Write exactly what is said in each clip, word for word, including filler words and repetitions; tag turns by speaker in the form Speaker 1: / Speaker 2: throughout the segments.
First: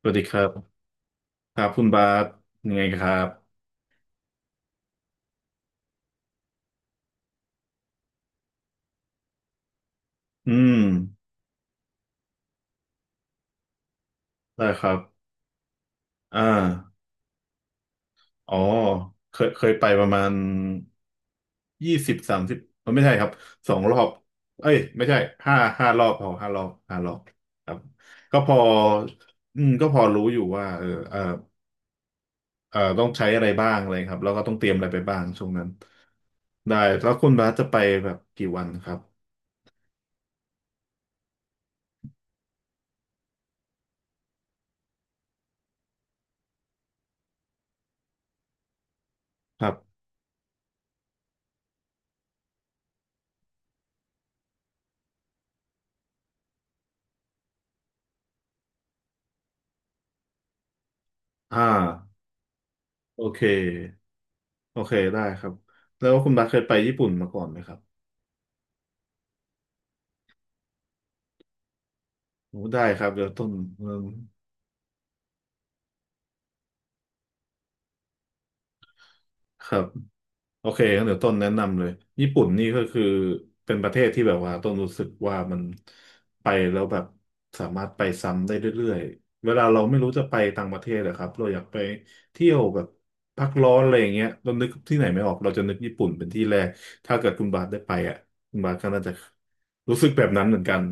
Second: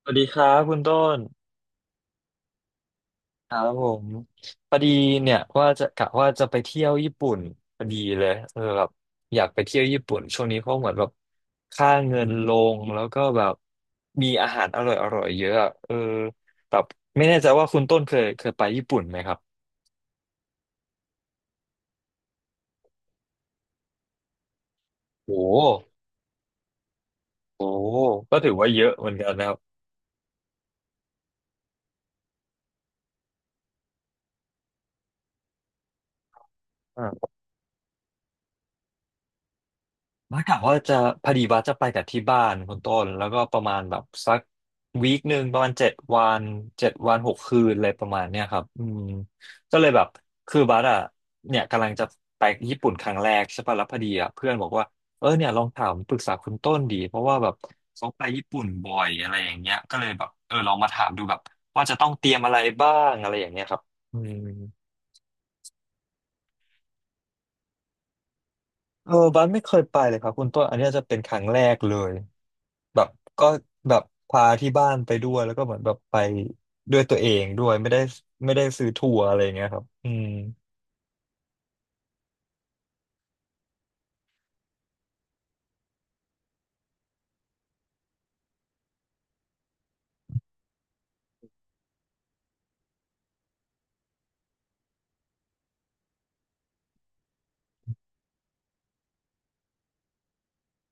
Speaker 1: ส
Speaker 2: ส
Speaker 1: วั
Speaker 2: วั
Speaker 1: ส
Speaker 2: ส
Speaker 1: ดี
Speaker 2: ดี
Speaker 1: ค
Speaker 2: ค
Speaker 1: รับ
Speaker 2: รับคุณต้น
Speaker 1: ครับคุณบาสยังไงครั
Speaker 2: ค
Speaker 1: บ
Speaker 2: รับผมพอดีเนี่ยว่าจะกะว่าจะไปเที่ยวญี่ปุ่นพอดีเลยเออแบบอยากไปเที่ยวญี่ปุ่นช่วง
Speaker 1: อื
Speaker 2: นี้เพ
Speaker 1: ม
Speaker 2: ราะเหมือนแบบค่าเงินลงแล้วก็แบบมีอาหา
Speaker 1: ได้
Speaker 2: รอ
Speaker 1: ครั
Speaker 2: ร่อย
Speaker 1: บ
Speaker 2: อร่อยเยอะอะเออ
Speaker 1: อ่า
Speaker 2: แบบไม่แน่ใจว่าคุณต้นเคยเค
Speaker 1: อ๋
Speaker 2: ย
Speaker 1: อ
Speaker 2: ไปญี่ปุ่นไหมค
Speaker 1: เค
Speaker 2: รับ
Speaker 1: ยเคยไปประมาณยี่สิบสามสิบไม่ใช่ครับสองรอบเอ้ยไม่ใช่
Speaker 2: โอ้
Speaker 1: ห้าห้ารอบพอห้ารอบห้ารอบ
Speaker 2: โห
Speaker 1: ค
Speaker 2: โอ้
Speaker 1: รับ
Speaker 2: โห
Speaker 1: ก็
Speaker 2: ก็
Speaker 1: พ
Speaker 2: ถือ
Speaker 1: อ
Speaker 2: ว่าเยอะเหมือนกันนะครับ
Speaker 1: อืมก็พอรู้อยู่ว่าเออเออเออต้องใช้อะไรบ้างอะไรครับแล้วก็ต้องเตรียมอะไรไปบ้างช่วงนั้นได้แล้วคุณบาสจะไปแบบกี่วันครับ
Speaker 2: บ้ากะว่าจะพอดีบ่าจะไปกับที่บ้านคุณต้นแล้วก็ประมาณแบบสักวีคหนึ่งประมาณเจ็ดวันเจ็ดวันหกคืนอะไรประมาณเนี้ยครับอืม
Speaker 1: ครั
Speaker 2: ก็เลย
Speaker 1: บ
Speaker 2: แบบคือบัสอ่ะเนี่ยกำลังจะไปญี่ปุ่นครั้งแรกใช่ปะแล้วพอดีอ่ะเพื่อนบอกว่าเออเนี่ยลองถามปรึกษาคุณต้นดีเพราะว่าแบบเขาไปญี่ปุ่นบ่อยอะไรอย่างเงี้ยก็เลยแบบเออลองมาถามดูแบบ
Speaker 1: อ่
Speaker 2: ว่าจะต้อง
Speaker 1: า
Speaker 2: เตรียมอะไรบ้าง
Speaker 1: โอ
Speaker 2: อะไร
Speaker 1: เค
Speaker 2: อย่างเงี้ยครับอืม
Speaker 1: โอเคได้ครับแล้วคุณบัสเคยไปญี่ปุ่นมาก่อนไหมครับ
Speaker 2: เออบันไม่เคยไปเลยครับคุณต้นอันเนี้ยจะเป็นครั้งแรกเลย
Speaker 1: โอ้ได้
Speaker 2: แบ
Speaker 1: ครั
Speaker 2: บ
Speaker 1: บเดี๋ยวต้
Speaker 2: ก็
Speaker 1: นเอิ่
Speaker 2: แบบ
Speaker 1: ม
Speaker 2: พาที่บ้านไปด้วยแล้วก็เหมือนแบบไปด้วยตัวเองด้วยไม่ได้ไม่ได้ซื้อทัวร์อะไรอย่างเงี้
Speaker 1: ค
Speaker 2: ยค
Speaker 1: รั
Speaker 2: รั
Speaker 1: บ
Speaker 2: บอืม
Speaker 1: โอเคงั้นเดี๋ยวต้นแนะนำเลยญี่ปุ่นนี่ก็คือเป็นประเทศที่แบบว่าต้นรู้สึกว่ามันไปแล้วแบบสามารถไปซ้ำได้เรื่อยๆเวลาเราไม่รู้จะไปต่างประเทศอะครับเราอยากไปเที่ยวแบบพักร้อนอะไรอย่างเงี้ยเรานึกที่ไหนไม่ออกเราจะนึกญี่ปุ่นเป็นที่แรกถ้าเกิดคุณบาสได้ไปอ่ะคุณบาสก็น่าจะรู้สึกแบบนั้นเหมือนกัน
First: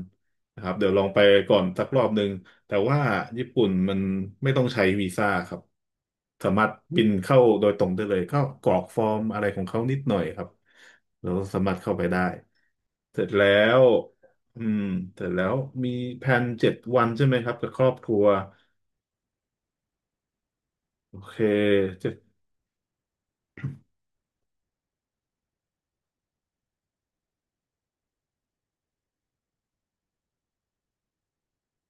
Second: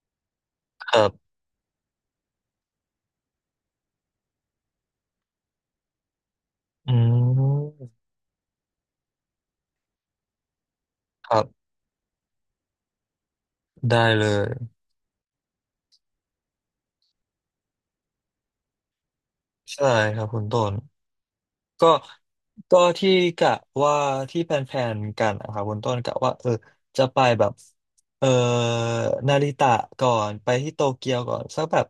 Speaker 1: นะครับเดี๋
Speaker 2: ค
Speaker 1: ยวล
Speaker 2: รั
Speaker 1: องไป
Speaker 2: บ
Speaker 1: ก่อนสักรอบหนึ่ง แต่ว่าญี่ปุ่นมันไม่ต้องใช้วีซ่าครับสามารถ
Speaker 2: อื
Speaker 1: บินเข้าโดยต
Speaker 2: ม
Speaker 1: รงได้เลยก็กรอกฟอร์มอะไรของเขานิดหน่อยครับแล้
Speaker 2: ค
Speaker 1: ว
Speaker 2: รั
Speaker 1: สา
Speaker 2: บ
Speaker 1: มารถเข้าไปได้เสร็จแล้ว
Speaker 2: ได้เลย
Speaker 1: อืมเสร็จแล้วมีแผนเจ็ดวันใช่ไหมครับกับครอบครัว
Speaker 2: ใช่ครับคุณต้น
Speaker 1: โอเค
Speaker 2: ก็
Speaker 1: เจ็ด
Speaker 2: ก็ที่กะว่าที่แพลนๆกันนะครับคุณต้นกะว่าเออจะไปแบบ เอ่อนาริตะก่อนไปที่โตเกียวก่อนสักแบบ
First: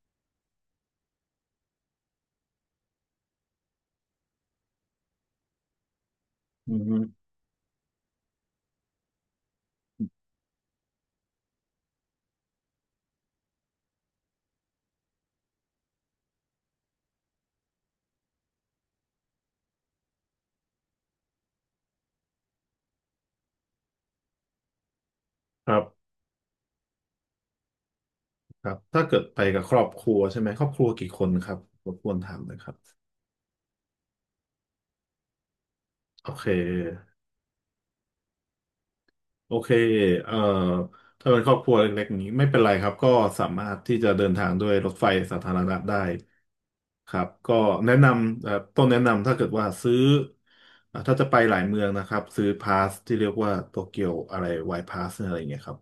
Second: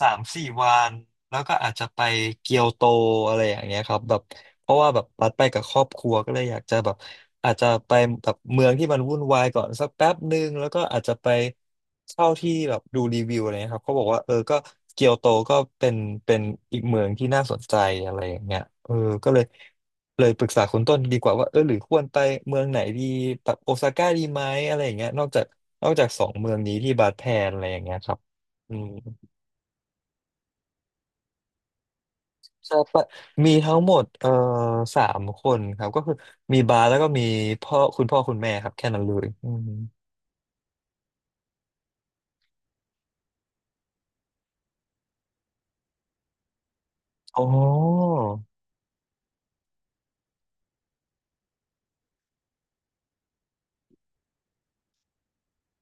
Speaker 2: สามสี่วันแล้วก็อาจจะไปเกียวโตอะไรอย่างเงี้ยครับแบบเพราะว่าแบบบัดไปกับครอบครัวก็เลยอยาก
Speaker 1: อื
Speaker 2: จะแบบ
Speaker 1: ม
Speaker 2: อาจจะไปแบบเมืองที่มันวุ่นวายก่อนสักแป๊บหนึ่งแล้วก็อาจจะไปเช่าที่แบบดูรีวิวอะไรเงี้ยครับเขาบอกว่าเออก็เกียวโตก็เป็นเป็นอีกเมืองที่น่าสนใจอะไรอย่างเงี้ยเออก็เลยเลยปรึกษาคุณต้นดีกว่าว่าเออหรือควรไปเมืองไหนดีแบบโอซาก้าดีไหมอะไรอย่างเงี้ยนอกจาก
Speaker 1: ครั
Speaker 2: นอกจาก
Speaker 1: บ
Speaker 2: สองเมืองนี้ที่บาดแพนอะไรอย่างเงี้ยครับ
Speaker 1: ครั
Speaker 2: อื
Speaker 1: บ
Speaker 2: ม
Speaker 1: ถ้าเกิดไปกับครอบครัวใช่ไหมครอบครัวกี่คนครับรบกวนถามหน่อยครั
Speaker 2: ใช่
Speaker 1: บ
Speaker 2: ปะมีทั้งหมดเอ่อสามคนครับก็คือ
Speaker 1: โอเค
Speaker 2: มีบาสแล้วก็มีพ่อคุณพ่อคุณแม่ครับแค่นั้นเลยอื
Speaker 1: โอ
Speaker 2: ม
Speaker 1: เคเอ่อถ้าเป็นครอบครัวเล็กๆนี้ไม่เป็นไรครับ ก็สามารถที่จะเดินทางด้วยรถไฟสาธารณะได้ครับ
Speaker 2: อ๋อ
Speaker 1: ก็แนะนำเอ่อต้องแนะนำถ้าเกิดว่าซื้อเอ่อถ้าจะไปหลายเมืองนะครับ ซื้อพาสที่เรียกว่าโตเกียวอะไรไวพาสอะไรอย่างเงี้ยครับ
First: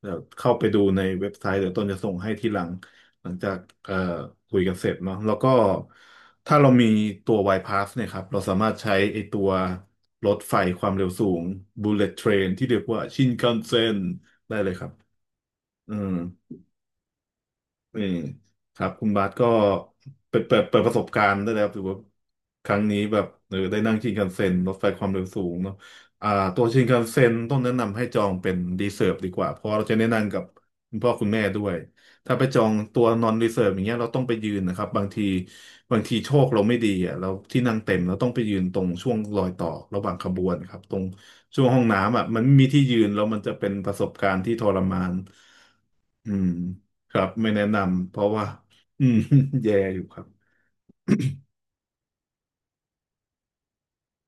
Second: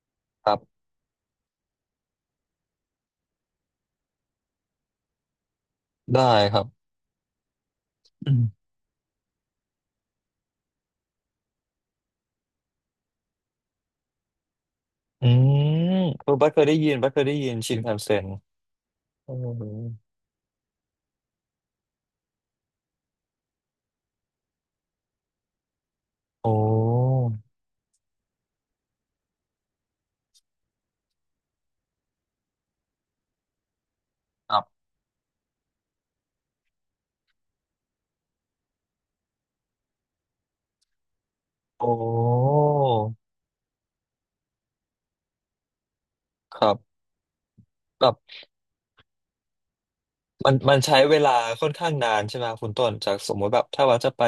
Speaker 1: เดี๋ยว
Speaker 2: ค
Speaker 1: เข้า
Speaker 2: รั
Speaker 1: ไปดู
Speaker 2: บ
Speaker 1: ในเว็บไซต์เดี๋ยวต้นจะส่งให้ทีหลัง หลังจากเอ่อคุยกันเสร็จเนาะแล้วก็
Speaker 2: ได้ค
Speaker 1: ถ้า
Speaker 2: รั
Speaker 1: เรามี
Speaker 2: บ
Speaker 1: ตัว Y-Pass เนี่ยครับ
Speaker 2: อื
Speaker 1: เรา
Speaker 2: ม
Speaker 1: สามารถใช้ไอตัวรถไฟความเร็วสูง Bullet Train ที่เรียกว่าชินคันเซ็นได้เลยครับ
Speaker 2: อื
Speaker 1: อื
Speaker 2: ม
Speaker 1: ม
Speaker 2: เออบัสเคยได้ยินบัสเคยได้ยินชินคัน
Speaker 1: นี่
Speaker 2: เซ็น
Speaker 1: ครับคุณบาส
Speaker 2: อื
Speaker 1: ก็
Speaker 2: ม
Speaker 1: เปิดเปิดเปิดประสบการณ์ได้แล้วถือว่าครั้งนี้แบบเออได้นั่งชินคันเซ็นรถไฟความเร็วสูงเนาะอ่า
Speaker 2: โอ้
Speaker 1: ตัวชินคันเซ็นต้องแนะนำให้จองเป็นรีเซิร์ฟดีกว่าเพราะเราจะแนะนำกับคุณพ่อคุณแม่ด้วยถ้าไปจองตัวนอนรีเซิร์ฟอย่างเงี้ยเราต้องไปยื
Speaker 2: ครั
Speaker 1: นนะค
Speaker 2: บ
Speaker 1: รับบางทีบางทีโชคเราไม่ดีอ่ะเราที่นั่งเต็มเราต้องไปยืนตรงช่วงรอยต่อระหว่างขบวนครับตรงช่วงห้อง
Speaker 2: โอ้
Speaker 1: น้ำอ่ะมันไม่มีที่ยืนแล้วมันจะเป็นประสบการณ์ที่ทรมาน อืม
Speaker 2: ครับ
Speaker 1: ครับไม่แนะนำ
Speaker 2: แบ
Speaker 1: เพ
Speaker 2: บ
Speaker 1: ราะว่าอืม แย่อยู่ครับ
Speaker 2: มันมันใช้เวลาค่อนข้างนานใช่ไหมครับคุณต้นจากสมมติแบบถ้าว่าจะไป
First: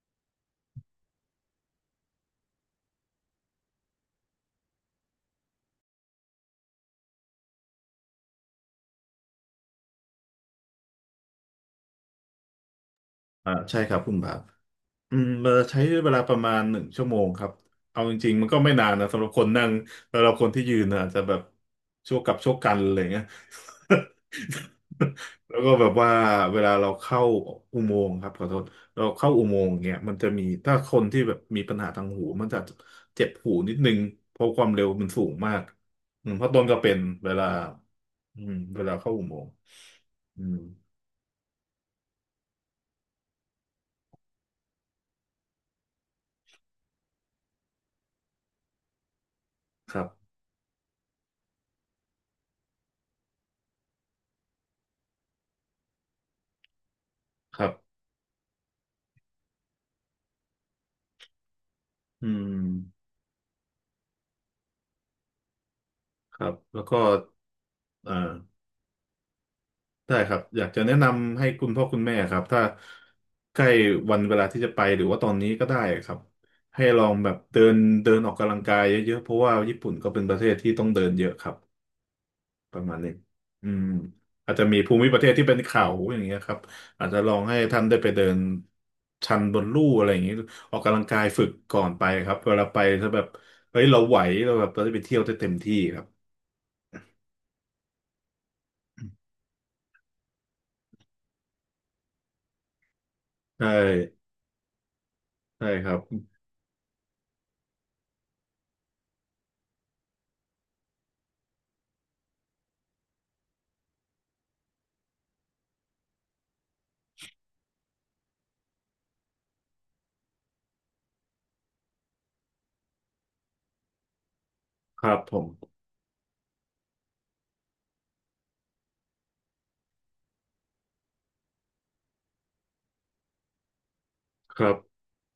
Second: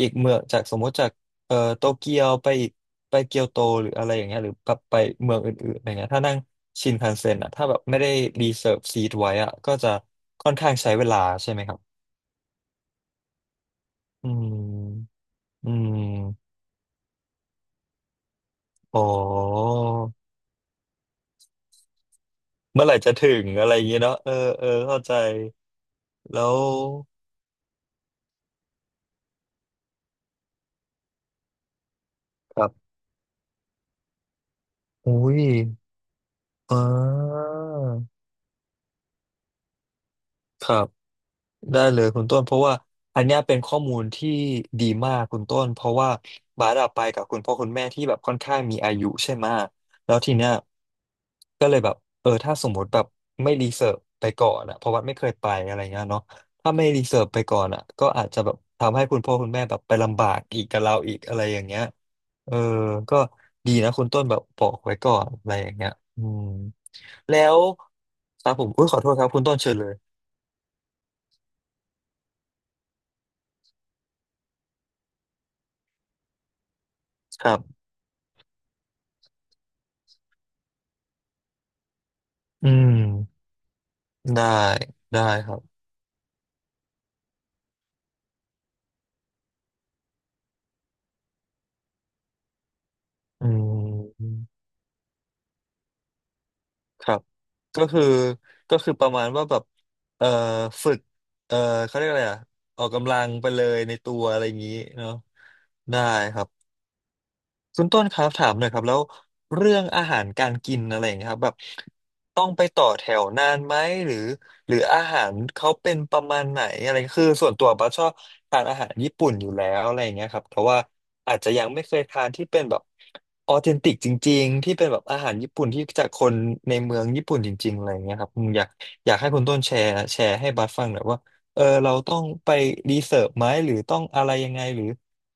Speaker 2: อีกเมืองจากสมมติจากเอ่อโตเกียวไปอีกไปเกียวโตหรืออะไรอย่างเงี้ยหรือแบบไปเมืองอื่นๆอะไรเงี้ยถ้านั่งชินคันเซ็นอ่ะถ้าแบบไม่ได้รีเซิร์ฟซีทไว้อ่ะก็จะค่อนข้างใช้เวลาใช่ไหมครับ
Speaker 1: อ่าใช่ครับคุณ
Speaker 2: อื
Speaker 1: บาท อื
Speaker 2: ม
Speaker 1: มเรา
Speaker 2: อื
Speaker 1: ใช้เวลาประ
Speaker 2: ม
Speaker 1: มาณหนึ่งชั่วโมงครับเอาจริงๆมันก็ไม่นาน
Speaker 2: อ๋อ
Speaker 1: นะสำหรับคนนั่งสำหรับคนที่ยืนนะอาจจะแบบชั่วกับชั่วกัน
Speaker 2: เมื่อ
Speaker 1: อะ
Speaker 2: ไห
Speaker 1: ไร
Speaker 2: ร่จะ
Speaker 1: เงี้ย
Speaker 2: ถึงอะไรอย่างเงี้ย เนาะเออเออเข้าใจ
Speaker 1: แล้วก็แบบว่า
Speaker 2: แล้
Speaker 1: เว
Speaker 2: ว
Speaker 1: ลาเราเข้าอุโมงค์ครับขอโทษเราเข้าอุโมงค์เนี่ยมันจะมีถ้าคนที่แบบมีปัญหาทางหูมันจะ
Speaker 2: ครับ
Speaker 1: เจ็บหูนิดนึงเพราะความเร็วมัน
Speaker 2: อุ้
Speaker 1: สูง
Speaker 2: ย
Speaker 1: มากอืมเพราะต้น
Speaker 2: อ่
Speaker 1: ก็เป็นเวลา
Speaker 2: า
Speaker 1: อืมเวลาเข้าอุโมงค์อืม
Speaker 2: ครับ ได้เลยคุณต้นเพราะว่าอันเนี้ยเป็นข้อมูลที่ดีมากคุณต้นเพราะว่าบาสอะไปกับคุณพ่อคุณแม่ที่แบบค่อนข้างมีอายุใช่ไหมะ
Speaker 1: ครั
Speaker 2: แล้ว
Speaker 1: บ
Speaker 2: ทีเนี้ยก็เลยแบบเออถ้าสมมติแบบไม่รีเสิร์ชไปก่อนอะเพราะว่าไม่เคยไปอะไรเงี้ยเนาะถ้าไม่รีเสิร์ชไปก่
Speaker 1: ค
Speaker 2: อ
Speaker 1: รั
Speaker 2: น
Speaker 1: บ
Speaker 2: อะก็อาจจะแบบทำให้คุณพ่อคุณแม่แบบไปลำบากอีกกับเราอีกอะไรอย่างเงี้ย
Speaker 1: อื
Speaker 2: เออ
Speaker 1: ม
Speaker 2: ก็ดีนะคุณต้นแบบบอกไว้ก่อนอะไรอย่างเงี้ยอื
Speaker 1: ค
Speaker 2: ม
Speaker 1: รับแล้วก็
Speaker 2: แล้ว
Speaker 1: อ่า
Speaker 2: ครับผมอุ้ยขอโทษครับคุณต้นเชิญเลย
Speaker 1: ได้ครับอยากจะแนะนำให้คุณพ่อคุณแม่ครับถ้าใกล้วันเวลาที่จะไปหรือว่าตอนนี้ก็ได้ครับให้ลองแบบ
Speaker 2: ครั
Speaker 1: เดิน
Speaker 2: บ
Speaker 1: เดินออกกำลังกายเยอะๆเพราะว่าญี่ปุ่นก็เป็นประเทศที่ต้องเดินเยอะครับ
Speaker 2: อื
Speaker 1: ประ
Speaker 2: ม
Speaker 1: มาณนี้อืม
Speaker 2: ได้
Speaker 1: อาจจะมีภูมิประ
Speaker 2: ได้
Speaker 1: เทศที่
Speaker 2: ค
Speaker 1: เป็
Speaker 2: รั
Speaker 1: น
Speaker 2: บ
Speaker 1: เขาอย่างเงี้ยครับอาจจะลองให้ท่านได้ไปเดินชันบนลู่อะไรอย่างเงี้ยออกกำลังกายฝึกก่อนไปครับเวลาไปจะแบบ
Speaker 2: อื
Speaker 1: เฮ้ยเราไหวเรา
Speaker 2: ม
Speaker 1: แบบเราได้ไปเที่ยวได้เต็มที่ครับ
Speaker 2: ครับก็คือก็คือประมาณว่าแบบเอ่อฝึกเอ่อเขาเรียกอะไรอ่ะออกกำลังไปเล
Speaker 1: ใช่
Speaker 2: ยในตัวอะไรอย่างนี้เนาะ
Speaker 1: ใช่ครั
Speaker 2: ได้
Speaker 1: บ
Speaker 2: ครับ คุณต้นครับถามหน่อยครับแล้วเรื่องอาหารการกินอะไรอย่างเงี้ยครับแบบต้องไปต่อแถวนานไหมหรือหรืออาหารเขาเป็นประมาณไหนอะไรคือส่วนตัวบัสชอบทานอาหารญี่ปุ่นอยู่แล้วอะไรอย่างเงี้ยครับแต่ว่าอาจจะยังไม่เคยทานที่เป็นแบบออเทนติกจริงๆที่เป็นแบ
Speaker 1: ค
Speaker 2: บ
Speaker 1: รั
Speaker 2: อา
Speaker 1: บ
Speaker 2: หา
Speaker 1: ผ
Speaker 2: ร
Speaker 1: ม
Speaker 2: ญี่ปุ่นที่จากคนในเมืองญี่ปุ่นจริงๆอะไรอย่างเงี้ยครับอืมอยากอยากให้คุณต้นแชร์แชร์ให้บัสฟังหน่อยว่าเออเราต้องไปรีเสิร์ชไหมหรือต้องอะไรยัง
Speaker 1: ค
Speaker 2: ไง
Speaker 1: รับ
Speaker 2: หรือ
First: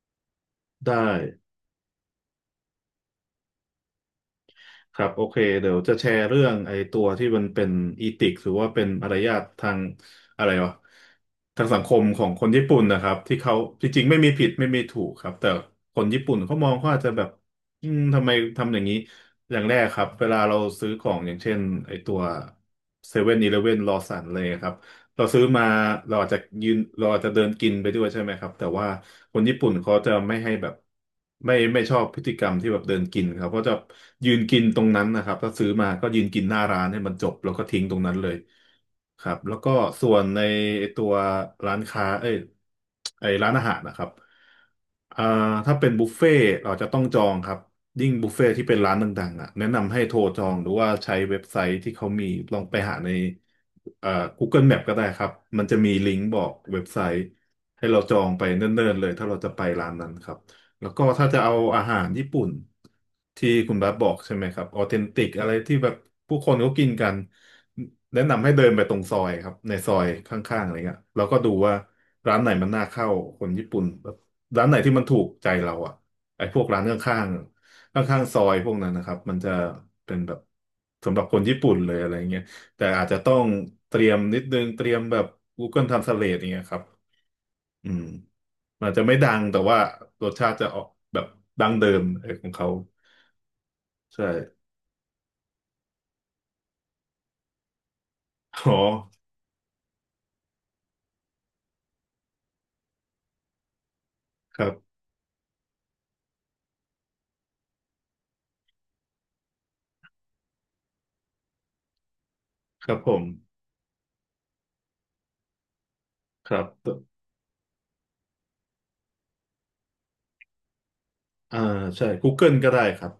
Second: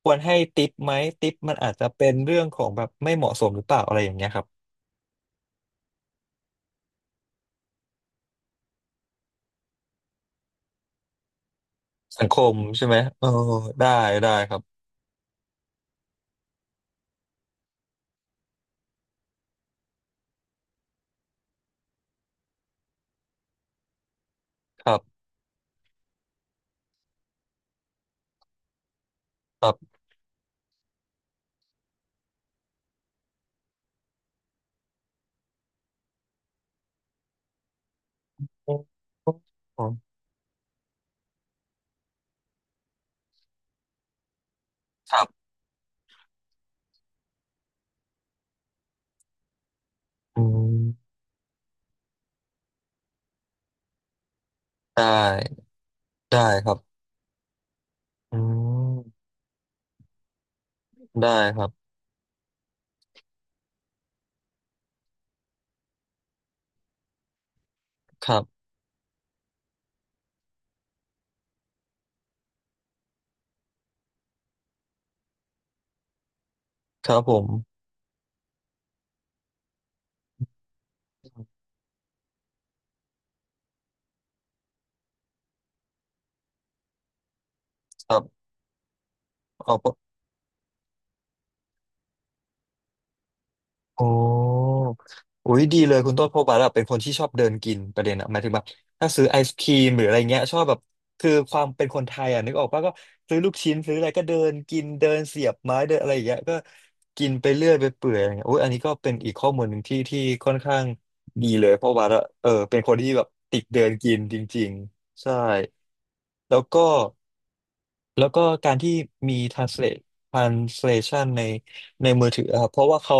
Speaker 2: ควรให้ติปไห
Speaker 1: ได้
Speaker 2: มติปมันอาจจะเป็นเรื่องของแบบไม่เหมาะสมหรือเปล่าอะไรอย่างเงี้ยครับ
Speaker 1: ครับโอเคเดี๋ยวจะแชร์เรื่องไอ้ตัวที่มันเป็นอีติกหรือว่าเป็นมารยาททางอะไรวะทางสังคมขอ
Speaker 2: สัง
Speaker 1: ง
Speaker 2: ค
Speaker 1: คน
Speaker 2: ม
Speaker 1: ญี่ปุ่น
Speaker 2: ใช่ไหม
Speaker 1: นะครับ
Speaker 2: เออ
Speaker 1: ที่เขาจ
Speaker 2: ได้
Speaker 1: ริงๆไม่มี
Speaker 2: ได้
Speaker 1: ผิด
Speaker 2: ครั
Speaker 1: ไม่มี
Speaker 2: บ
Speaker 1: ถูกครับแต่คนญี่ปุ่นเขามองเขาอาจจะแบบอืมทำไมทำอย่างนี้อย่างแรกครับเวลาเราซื้อของอย่างเช่นไอ้ตัวเซเว่นอีเลฟเว่นลอสันเลยครับ
Speaker 2: ครั
Speaker 1: เรา
Speaker 2: บ
Speaker 1: ซื้อมาเราอาจจะยืนเราอาจจะเดินกินไปด้วยใช่ไหมครับแต่ว่าคนญี่
Speaker 2: ค
Speaker 1: ปุ่
Speaker 2: รั
Speaker 1: นเขา
Speaker 2: บ
Speaker 1: จะไม่ให้แบบไม่ไม่ชอบพฤติกรรมที่แบบเดินกินครับเขาจะยืนกินตรงนั้นนะครับถ้าซื้อมาก็ยืนกินหน้าร้านให้มันจบแล้วก็ทิ้งตรงนั้นเลยครับแล้วก็ส่วนในไอ้ตัวร้านค้าเอ้ยไอ้ร้านอาหารนะครับ
Speaker 2: ค
Speaker 1: อ่า
Speaker 2: รับ
Speaker 1: ถ้าเป็นบุฟเฟ่ต์เราจะต้องจองครับยิ่งบุฟเฟ่ต์ที่เป็นร้านดังๆอ่ะแนะนำให้โทรจ
Speaker 2: อื
Speaker 1: องหรือว่าใช้
Speaker 2: ม
Speaker 1: เว็บไซต์ที่เขามีลองไปหาในเอ่อ กูเกิล แมพ ก็
Speaker 2: ได
Speaker 1: ได้ครับมั
Speaker 2: ้
Speaker 1: นจะมีลิงก์บ
Speaker 2: ได้
Speaker 1: อก
Speaker 2: ครับ
Speaker 1: เว็บไซต์ให้เราจอง
Speaker 2: อื
Speaker 1: ไปเนิ่นๆเลย
Speaker 2: ม
Speaker 1: ถ้าเราจะไปร้านนั้นครับแล้วก็ถ้า
Speaker 2: ได้
Speaker 1: จะเอา
Speaker 2: ครั
Speaker 1: อา
Speaker 2: บ
Speaker 1: หารญี่ปุ่นที่คุณบาสบอกใช่ไหมครับออเทนติกอะไรที่แบบผู้คนเขากินกันแนะ
Speaker 2: ครั
Speaker 1: นำให้เดิ
Speaker 2: บ
Speaker 1: นไปตรงซอยครับในซอยข้างๆอะไรเงี้ยเราก็ดูว่าร้านไหนมันน่าเข้าคนญี่ปุ่น ร้านไหนที่มันถูกใจเราอ่ะไอ้พวกร้านข
Speaker 2: ครั
Speaker 1: ้า
Speaker 2: บ
Speaker 1: ง
Speaker 2: ผม
Speaker 1: ๆข้างๆซอยพวกนั้นนะครับมันจะเป็นแบบสำหรับคนญี่ปุ่นเลยอะไรเงี้ยแต่อาจจะต้องเตรียมนิดนึงเตรียมแบบ Google Translate อย่างเงี้ยครับอืม
Speaker 2: ครับ
Speaker 1: มันอาจจะไม่ดังแต่
Speaker 2: ขอ
Speaker 1: ว่า
Speaker 2: บ
Speaker 1: รสชาติจะออกแบบดั้งเดิมเออของเขา
Speaker 2: โอ้
Speaker 1: ใช่
Speaker 2: อุ้ยดีเลยคุณต้นเพราะว่าแบบเป็นคนที่ชอบเดินกินประเด็นอะหมายถึงแบบ
Speaker 1: อ๋อ
Speaker 2: ถ้าซื้อไอศครีมหรืออะไรเงี้ยชอบแบบคือความเป็นคนไทยอะนึกออกป่ะก็ซื้อลูกชิ้นซื้ออะไรก็เดิน
Speaker 1: ครั
Speaker 2: กิน
Speaker 1: บ
Speaker 2: เดินเสียบไม้เดินอะไรอย่างเงี้ยก็กินไปเรื่อยไปเปื่อยอะไรเงี้ยอุ้ยอันนี้ก็เป็นอีกข้อมูลหนึ่งที่ที่ค่อนข้างดีเลยเพราะว่าเออเป็น
Speaker 1: ค
Speaker 2: ค
Speaker 1: รั
Speaker 2: น
Speaker 1: บผ
Speaker 2: ที่
Speaker 1: ม
Speaker 2: แบบติดเดินกินจริงๆใช่
Speaker 1: ค
Speaker 2: แล้
Speaker 1: รั
Speaker 2: วก็
Speaker 1: บ
Speaker 2: แล้วก็การที่มี translate translation ใน
Speaker 1: อ่าใช่
Speaker 2: ในมือถือ
Speaker 1: Google
Speaker 2: อะครั
Speaker 1: ก็
Speaker 2: บเพ
Speaker 1: ได้
Speaker 2: ราะ
Speaker 1: ค
Speaker 2: ว่า
Speaker 1: รับ
Speaker 2: เขา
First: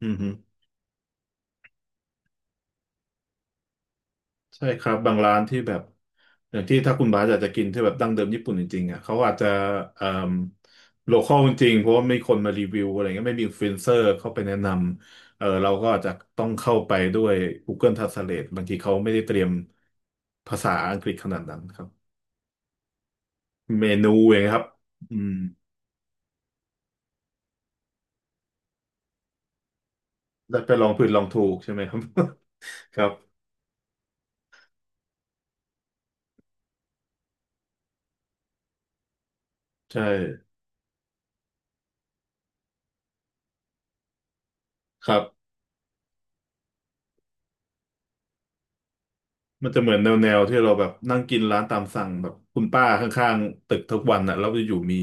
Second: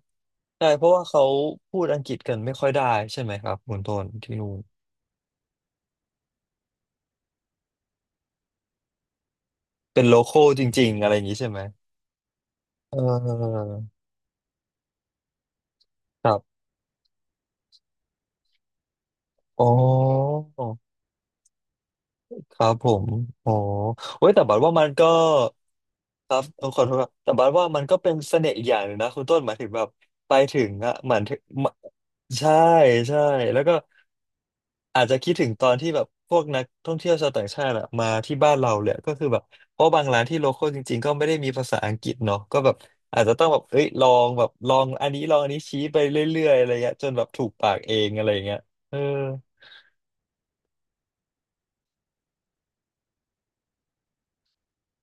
Speaker 1: อืม
Speaker 2: ใช่เพราะว่าเขาพูดอังกฤษกันไม่ค่อยได้ใช่ไหมครับคุณต้นที่นู่น
Speaker 1: ใช่ครับบางร้านที่แบบอย่างที่ถ้าคุณบาสอยากจะกินที่แบบดั้งเดิมญี่ปุ่นจริงๆอ่ะเขาอาจจะ
Speaker 2: เป็
Speaker 1: เอ่
Speaker 2: น
Speaker 1: ม
Speaker 2: local จริงๆอะ
Speaker 1: โล
Speaker 2: ไรอย่า
Speaker 1: ค
Speaker 2: ง
Speaker 1: อ
Speaker 2: นี้
Speaker 1: ล
Speaker 2: ใช่
Speaker 1: จ
Speaker 2: ไหม
Speaker 1: ริงๆเพราะว่าไม่มีคนมารีวิว
Speaker 2: เอ
Speaker 1: อะไรเงี้ยไม่มีอินฟลู
Speaker 2: อ
Speaker 1: เอนเซอร์เข้าไปแนะนำเออเราก็อาจจะ
Speaker 2: ครั
Speaker 1: ต้อง
Speaker 2: บ
Speaker 1: เข้าไปด้วย Google Translate บางทีเขาไม่ได้เตรียม
Speaker 2: อ๋อ
Speaker 1: ภาษาอังกฤษขนาดนั้นครับ
Speaker 2: ครับผม อ๋อ
Speaker 1: เมนู
Speaker 2: เว้ย
Speaker 1: เอ
Speaker 2: แต่
Speaker 1: งค
Speaker 2: บัด
Speaker 1: รับ
Speaker 2: ว่ามันก็
Speaker 1: อืม
Speaker 2: ครับเออขอโทษครับแต่บัดว่ามันก็เป็นเสน่ห์อีกอย่างหนึ่งนะคุณต้นหมายถึงแบบไป
Speaker 1: ได้
Speaker 2: ถึ
Speaker 1: ไป
Speaker 2: ง
Speaker 1: ลอง
Speaker 2: อ่ะ
Speaker 1: ผิด
Speaker 2: เหมื
Speaker 1: ล
Speaker 2: อ
Speaker 1: อ
Speaker 2: น
Speaker 1: ง
Speaker 2: ถึ
Speaker 1: ถู
Speaker 2: ง
Speaker 1: กใช่
Speaker 2: มา
Speaker 1: ไหมครับ
Speaker 2: ใช่
Speaker 1: ครับ
Speaker 2: ใช่แล้วก็อาจจะคิดถึงตอนที่แบบพวกนักท่องเที่ยวชาวต่างชาติอะมาที่บ้านเราเลยก็คือแบบเพราะ
Speaker 1: ใช่
Speaker 2: บางร้านที่โลคอลจริงๆ ก็ไม่ได้มีภาษาอังกฤษเนาะก็แบบอาจจะต้องแบบเอ้ยลองแบบลองอั
Speaker 1: ค
Speaker 2: น
Speaker 1: รั
Speaker 2: นี้ลอง
Speaker 1: บ
Speaker 2: อันนี้ชี้ไปเรื่อยๆอะไรเงี้ยจนแบบถูกปากเองอะไรเงี้ยเออ
Speaker 1: มันจะเหมือนแนวแนวที่เราแบบนั่งกินร้านตามสั่งแบบคุณป้าข้างๆตึกทุกวันอ่ะแล้วอยู่ๆมี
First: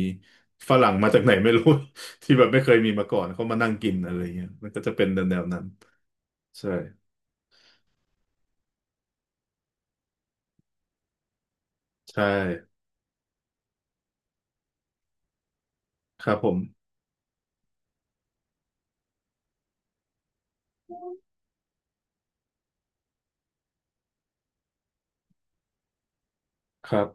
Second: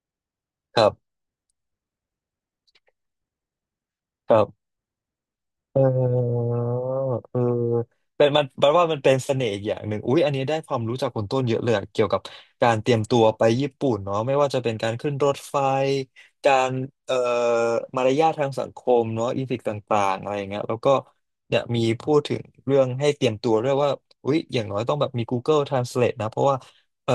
Speaker 1: ฝ
Speaker 2: ครั
Speaker 1: รั่งมา
Speaker 2: บ
Speaker 1: จากไหนไม่รู้ ที่แบบไม่เคยมีมาก่อนเขามานั่งกินอะไร
Speaker 2: ครั
Speaker 1: เงี้ยมัน
Speaker 2: บ
Speaker 1: ก็จะเป็นแนวแนวนั้น
Speaker 2: เออ
Speaker 1: ใช่
Speaker 2: เออเป็นมันแปลว่ามันเป็นเสน่ห์อีกอย่างหนึ่งอุ๊ยอันนี้ได้ความรู้จากคนต้นเยอะเลยอะเกี่ยวกั
Speaker 1: ใช่
Speaker 2: บการเตรียมตัวไปญี่ปุ่นเนาะไม่ว่าจะเป็นการขึ้นรถไฟ
Speaker 1: ครับผ
Speaker 2: กา
Speaker 1: ม
Speaker 2: รเอ่อมารยาททางสังคมเนาะอีทิกต่างๆอะไรอย่างเงี้ยแล้วก็เนี่ยมีพูดถึงเรื่องให้เตรียมตัวด้วยว่าอุ๊ยอย่างน้อยต้องแบบมี กูเกิล ทรานสเลท นะเพราะว่า
Speaker 1: ครับ
Speaker 2: เอ่อ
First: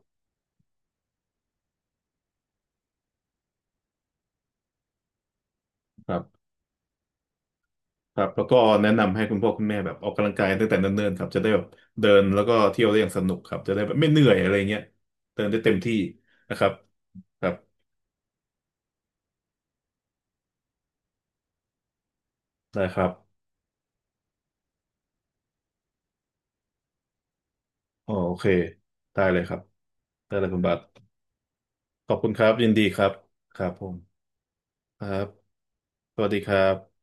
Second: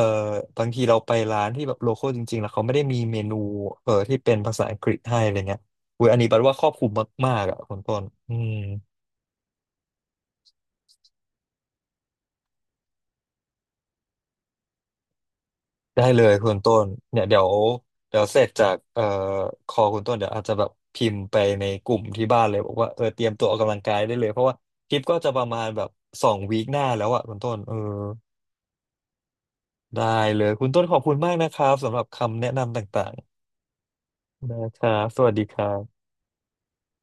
Speaker 2: บางทีเราไปร้านที่แบบโลคอลจริงๆแล้วเขาไม่ได้มีเมนูเอ่อที่เป็นภาษาอังกฤษให้อะไรเงี้ย อุย
Speaker 1: ค
Speaker 2: อั
Speaker 1: รั
Speaker 2: น
Speaker 1: บ
Speaker 2: นี้แปลว่าครอบคลุมมากๆอ่ะคุณต้น
Speaker 1: ครับ
Speaker 2: อื
Speaker 1: แล้ว
Speaker 2: ม
Speaker 1: ก็แนะนำให้คุณพ่อคุณแม่แบบออกกำลังกายตั้งแต่เนิ่นๆครับจะได้แบบเดินแล้วก็เที่ยวได้อย่างสนุกครับจะได้แบบไม่เหนื่อยอะไรเงี้ยเดินได้เต็มที่
Speaker 2: ได้เลยคุ
Speaker 1: นะ
Speaker 2: ณ
Speaker 1: ครับ
Speaker 2: ต้นเนี่ยเดี๋
Speaker 1: ค
Speaker 2: ยว
Speaker 1: รับ
Speaker 2: เดี๋ยวเสร็จจากเอ่อคอคุณต้นเดี๋ยวอาจจะแบบพิมพ์ไปในกลุ่มที่บ้านเลยบอก
Speaker 1: ได้
Speaker 2: ว่า
Speaker 1: ค
Speaker 2: เอ
Speaker 1: รั
Speaker 2: อ
Speaker 1: บ
Speaker 2: เตรียมตัวออกกำลังกายได้เลยเพราะว่าคลิปก็จะประมาณแบบสองวีคหน้าแล้วอ่ะคุณต้นเออ
Speaker 1: อ๋อโอเคได้เลยครับ
Speaker 2: ได้
Speaker 1: ได้
Speaker 2: เล
Speaker 1: เลย
Speaker 2: ย
Speaker 1: คุณ
Speaker 2: คุณ
Speaker 1: บาท
Speaker 2: ต้นขอบคุณมากนะครับสำหรับ
Speaker 1: ขอบคุณค
Speaker 2: คำแนะ
Speaker 1: รับ ยิน
Speaker 2: นำต
Speaker 1: ดีครั
Speaker 2: ่า
Speaker 1: บ
Speaker 2: ง
Speaker 1: ครับผม
Speaker 2: ๆนะครั
Speaker 1: ค
Speaker 2: บ
Speaker 1: รั
Speaker 2: ส
Speaker 1: บ
Speaker 2: วัสดีครับ
Speaker 1: สวัสดีครับ